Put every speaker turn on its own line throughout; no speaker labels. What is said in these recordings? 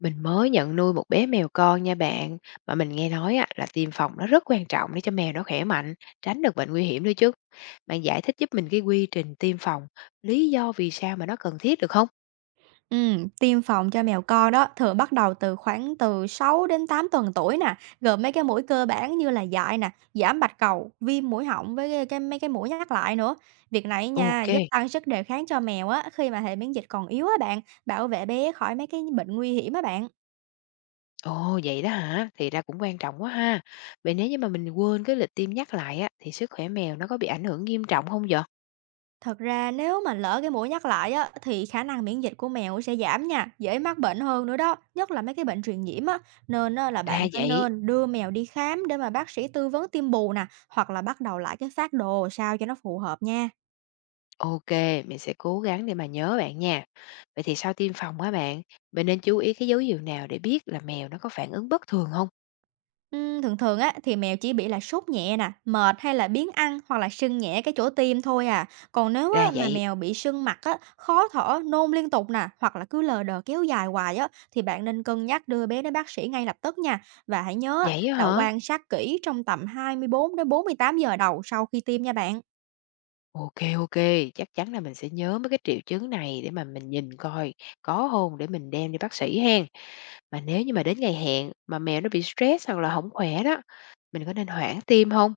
Mình mới nhận nuôi một bé mèo con nha bạn, mà mình nghe nói á, là tiêm phòng nó rất quan trọng để cho mèo nó khỏe mạnh, tránh được bệnh nguy hiểm nữa chứ. Bạn giải thích giúp mình cái quy trình tiêm phòng, lý do vì sao mà nó cần thiết được không?
Tiêm phòng cho mèo con đó thường bắt đầu khoảng từ 6 đến 8 tuần tuổi nè, gồm mấy cái mũi cơ bản như là dại nè, giảm bạch cầu, viêm mũi họng với cái mấy cái mũi nhắc lại nữa. Việc này nha
Ok.
giúp tăng sức đề kháng cho mèo á khi mà hệ miễn dịch còn yếu á bạn, bảo vệ bé khỏi mấy cái bệnh nguy hiểm á bạn.
Ồ vậy đó hả? Thì ra cũng quan trọng quá ha. Vậy nếu như mà mình quên cái lịch tiêm nhắc lại á, thì sức khỏe mèo nó có bị ảnh hưởng nghiêm trọng không vậy?
Thật ra nếu mà lỡ cái mũi nhắc lại á, thì khả năng miễn dịch của mèo sẽ giảm nha, dễ mắc bệnh hơn nữa đó, nhất là mấy cái bệnh truyền nhiễm á. Nên á, là
Ra
bạn phải
vậy,
nên đưa mèo đi khám để mà bác sĩ tư vấn tiêm bù nè, hoặc là bắt đầu lại cái phác đồ sao cho nó phù hợp nha.
ok, mình sẽ cố gắng để mà nhớ bạn nha. Vậy thì sau tiêm phòng á bạn, mình nên chú ý cái dấu hiệu nào để biết là mèo nó có phản ứng bất thường không?
Thường thường á, thì mèo chỉ bị là sốt nhẹ nè, mệt hay là biếng ăn hoặc là sưng nhẹ cái chỗ tiêm thôi à. Còn nếu
Ra
á, mà
vậy,
mèo bị sưng mặt á, khó thở, nôn liên tục nè, hoặc là cứ lờ đờ kéo dài hoài á, thì bạn nên cân nhắc đưa bé đến bác sĩ ngay lập tức nha. Và hãy nhớ á,
vậy á
là
hả?
quan sát kỹ trong tầm 24 đến 48 giờ đầu sau khi tiêm nha bạn.
Ok, ok, chắc chắn là mình sẽ nhớ mấy cái triệu chứng này để mà mình nhìn coi có hông để mình đem đi bác sĩ hen. Mà nếu như mà đến ngày hẹn mà mèo nó bị stress hoặc là hổng khỏe đó, mình có nên hoãn tiêm không?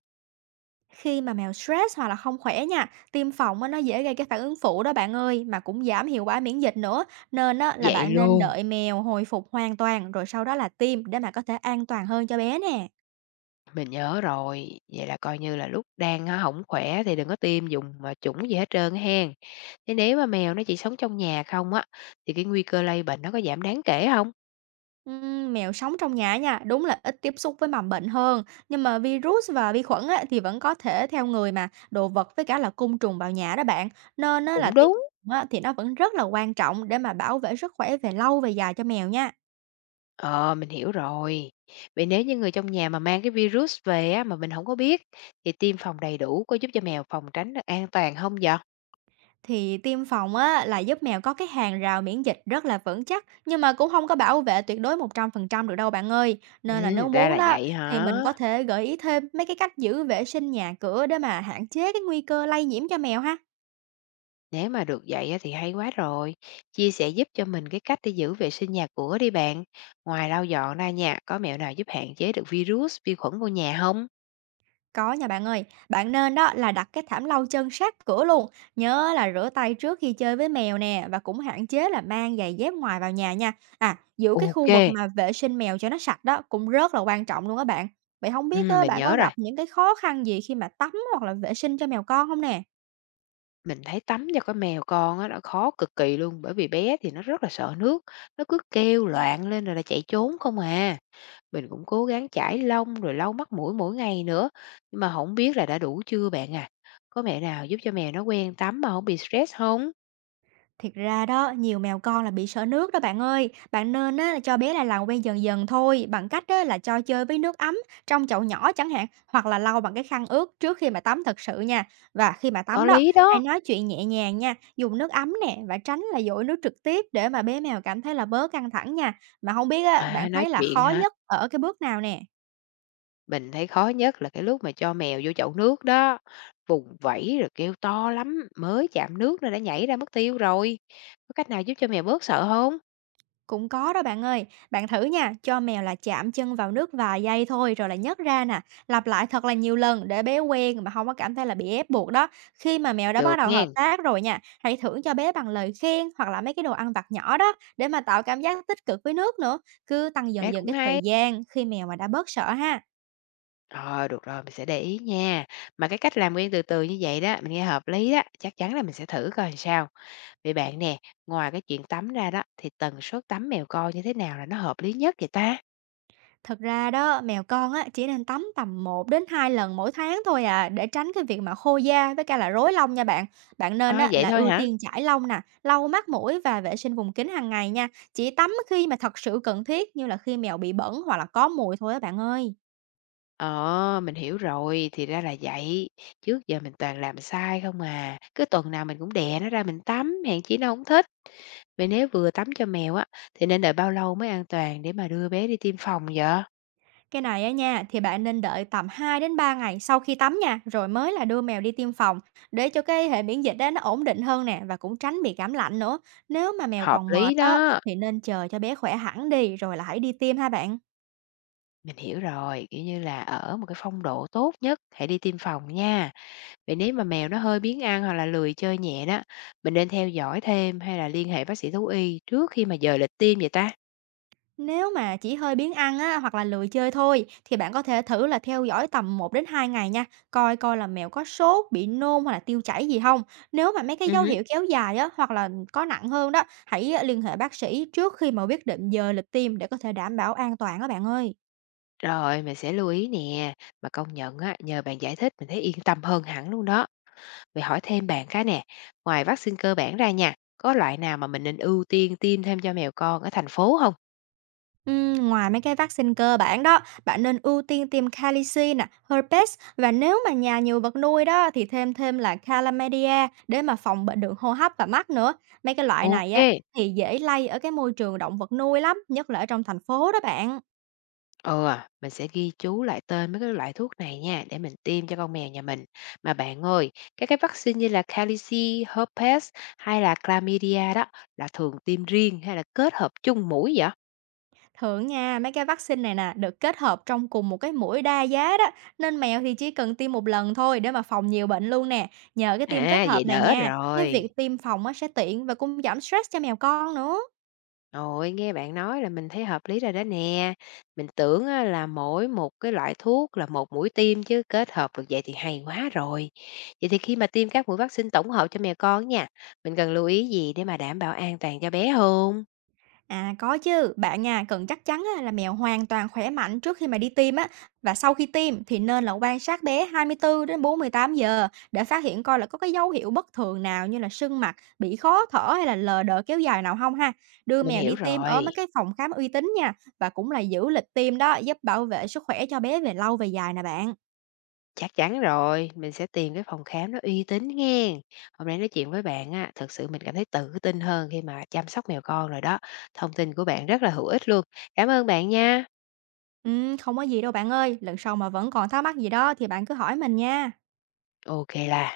Khi mà mèo stress hoặc là không khỏe nha, tiêm phòng á, nó dễ gây cái phản ứng phụ đó bạn ơi, mà cũng giảm hiệu quả miễn dịch nữa. Nên á, là
Vậy
bạn nên
luôn,
đợi mèo hồi phục hoàn toàn rồi sau đó là tiêm để mà có thể an toàn hơn cho bé nè.
mình nhớ rồi, vậy là coi như là lúc đang á hổng khỏe thì đừng có tiêm dùng mà chủng gì hết trơn á hen. Thế nếu mà mèo nó chỉ sống trong nhà không á, thì cái nguy cơ lây bệnh nó có giảm đáng kể không?
Mèo sống trong nhà nha, đúng là ít tiếp xúc với mầm bệnh hơn. Nhưng mà virus và vi khuẩn á, thì vẫn có thể theo người mà, đồ vật với cả là côn trùng vào nhà đó bạn. Nên á, là
Cũng
tiêm
đúng.
phòng á, thì nó vẫn rất là quan trọng để mà bảo vệ sức khỏe về lâu về dài cho mèo nha.
Ờ, mình hiểu rồi. Vậy nếu như người trong nhà mà mang cái virus về á, mà mình không có biết, thì tiêm phòng đầy đủ có giúp cho mèo phòng tránh được an toàn không vậy?
Thì tiêm phòng á là giúp mèo có cái hàng rào miễn dịch rất là vững chắc nhưng mà cũng không có bảo vệ tuyệt đối 100% được đâu bạn ơi. Nên là nếu
Ra
muốn
là
đó
vậy
thì
hả?
mình có thể gợi ý thêm mấy cái cách giữ vệ sinh nhà cửa để mà hạn chế cái nguy cơ lây nhiễm cho mèo ha.
Nếu mà được vậy á, thì hay quá rồi. Chia sẻ giúp cho mình cái cách để giữ vệ sinh nhà cửa đi bạn. Ngoài lau dọn ra nha, có mẹo nào giúp hạn chế được virus, vi khuẩn vô nhà không?
Có nha bạn ơi, bạn nên đó là đặt cái thảm lau chân sát cửa luôn, nhớ là rửa tay trước khi chơi với mèo nè và cũng hạn chế là mang giày dép ngoài vào nhà nha. À, giữ cái
Ok
khu
kê.
vực mà vệ sinh mèo cho nó sạch đó cũng rất là quan trọng luôn á bạn. Vậy không biết á,
Mình
bạn có
nhớ rồi.
gặp những cái khó khăn gì khi mà tắm hoặc là vệ sinh cho mèo con không nè?
Mình thấy tắm cho con mèo con á, nó khó cực kỳ luôn, bởi vì bé thì nó rất là sợ nước, nó cứ kêu loạn lên rồi là chạy trốn không à. Mình cũng cố gắng chải lông rồi lau mắt mũi mỗi ngày nữa, nhưng mà không biết là đã đủ chưa bạn à? Có mẹo nào giúp cho mèo nó quen tắm mà không bị stress không?
Thiệt ra đó, nhiều mèo con là bị sợ nước đó bạn ơi. Bạn nên á, là cho bé là làm quen dần dần thôi, bằng cách á, là cho chơi với nước ấm trong chậu nhỏ chẳng hạn, hoặc là lau bằng cái khăn ướt trước khi mà tắm thật sự nha. Và khi mà tắm
Có
đó,
lý
hãy
đó.
nói chuyện nhẹ nhàng nha, dùng nước ấm nè và tránh là dội nước trực tiếp để mà bé mèo cảm thấy là bớt căng thẳng nha. Mà không biết á, bạn
À, nói
thấy là
chuyện
khó
hả?
nhất ở cái bước nào nè?
Mình thấy khó nhất là cái lúc mà cho mèo vô chậu nước đó, vùng vẫy rồi kêu to lắm, mới chạm nước nó đã nhảy ra mất tiêu rồi. Có cách nào giúp cho mèo bớt sợ không?
Cũng có đó bạn ơi, bạn thử nha, cho mèo là chạm chân vào nước vài giây thôi rồi là nhấc ra nè, lặp lại thật là nhiều lần để bé quen mà không có cảm thấy là bị ép buộc đó. Khi mà mèo đã bắt
Được
đầu hợp
nghen,
tác rồi nha, hãy thưởng cho bé bằng lời khen hoặc là mấy cái đồ ăn vặt nhỏ đó để mà tạo cảm giác tích cực với nước nữa. Cứ tăng dần
đấy
dần
cũng
cái thời
hay.
gian khi mèo mà đã bớt sợ ha.
Rồi được rồi, mình sẽ để ý nha. Mà cái cách làm quen từ từ như vậy đó, mình nghe hợp lý đó, chắc chắn là mình sẽ thử coi làm sao. Vậy bạn nè, ngoài cái chuyện tắm ra đó, thì tần suất tắm mèo con như thế nào là nó hợp lý nhất vậy ta?
Thật ra đó, mèo con á, chỉ nên tắm tầm một đến 2 lần mỗi tháng thôi à, để tránh cái việc mà khô da với cả là rối lông nha bạn. Bạn nên
À,
á,
vậy
là
thôi
ưu
hả?
tiên chải lông nè, lau mắt mũi và vệ sinh vùng kính hàng ngày nha. Chỉ tắm khi mà thật sự cần thiết như là khi mèo bị bẩn hoặc là có mùi thôi á bạn ơi.
Ờ, mình hiểu rồi, thì ra là vậy. Trước giờ mình toàn làm sai không à. Cứ tuần nào mình cũng đè nó ra mình tắm, hèn chi nó không thích. Vậy nếu vừa tắm cho mèo á, thì nên đợi bao lâu mới an toàn để mà đưa bé đi tiêm phòng vậy?
Cái này á nha, thì bạn nên đợi tầm 2 đến 3 ngày sau khi tắm nha, rồi mới là đưa mèo đi tiêm phòng để cho cái hệ miễn dịch đó nó ổn định hơn nè và cũng tránh bị cảm lạnh nữa. Nếu mà mèo
Hợp
còn
lý
mệt đó
đó.
thì nên chờ cho bé khỏe hẳn đi rồi là hãy đi tiêm ha bạn.
Mình hiểu rồi, kiểu như là ở một cái phong độ tốt nhất, hãy đi tiêm phòng nha. Vậy nếu mà mèo nó hơi biếng ăn hoặc là lười chơi nhẹ đó, mình nên theo dõi thêm hay là liên hệ bác sĩ thú y trước khi mà giờ lịch tiêm vậy ta?
Nếu mà chỉ hơi biếng ăn á, hoặc là lười chơi thôi thì bạn có thể thử là theo dõi tầm một đến 2 ngày nha, coi coi là mèo có sốt, bị nôn hoặc là tiêu chảy gì không. Nếu mà mấy cái
Ừ
dấu
hứ.
hiệu kéo dài á, hoặc là có nặng hơn đó, hãy liên hệ bác sĩ trước khi mà quyết định giờ lịch tiêm để có thể đảm bảo an toàn á bạn ơi.
Rồi mình sẽ lưu ý nè, mà công nhận á, nhờ bạn giải thích mình thấy yên tâm hơn hẳn luôn đó. Vậy hỏi thêm bạn cái nè, ngoài vaccine cơ bản ra nha, có loại nào mà mình nên ưu tiên tiêm thêm cho mèo con ở thành phố không?
Ngoài mấy cái vaccine cơ bản đó, bạn nên ưu tiên tiêm Calici nè, Herpes và nếu mà nhà nhiều vật nuôi đó thì thêm thêm là Chlamydia để mà phòng bệnh đường hô hấp và mắt nữa. Mấy cái loại này
Ok.
á thì dễ lây ở cái môi trường động vật nuôi lắm, nhất là ở trong thành phố đó bạn.
Ừ, à, mình sẽ ghi chú lại tên mấy cái loại thuốc này nha để mình tiêm cho con mèo nhà mình. Mà bạn ơi, các cái vaccine như là Calici, Herpes hay là Chlamydia đó là thường tiêm riêng hay là kết hợp chung mũi vậy?
Thường nha, mấy cái vaccine này nè được kết hợp trong cùng một cái mũi đa giá đó, nên mèo thì chỉ cần tiêm một lần thôi để mà phòng nhiều bệnh luôn nè. Nhờ cái tiêm kết
À, vậy
hợp này
đỡ
nha, cái
rồi.
việc tiêm phòng á sẽ tiện và cũng giảm stress cho mèo con nữa.
Ôi, nghe bạn nói là mình thấy hợp lý rồi đó nè. Mình tưởng á, là mỗi một cái loại thuốc là một mũi tiêm chứ kết hợp được vậy thì hay quá rồi. Vậy thì khi mà tiêm các mũi vaccine tổng hợp cho mèo con nha, mình cần lưu ý gì để mà đảm bảo an toàn cho bé không?
À, có chứ, bạn à, cần chắc chắn á, là mèo hoàn toàn khỏe mạnh trước khi mà đi tiêm á và sau khi tiêm thì nên là quan sát bé 24 đến 48 giờ để phát hiện coi là có cái dấu hiệu bất thường nào như là sưng mặt, bị khó thở hay là lờ đờ kéo dài nào không ha. Đưa
Mình
mèo đi
hiểu
tiêm ở
rồi,
mấy cái phòng khám uy tín nha và cũng là giữ lịch tiêm đó giúp bảo vệ sức khỏe cho bé về lâu về dài nè bạn.
chắc chắn rồi, mình sẽ tìm cái phòng khám nó uy tín nghen. Hôm nay nói chuyện với bạn á, thực sự mình cảm thấy tự tin hơn khi mà chăm sóc mèo con rồi đó. Thông tin của bạn rất là hữu ích luôn. Cảm ơn bạn nha.
Ừ, không có gì đâu bạn ơi, lần sau mà vẫn còn thắc mắc gì đó thì bạn cứ hỏi mình nha.
OK là.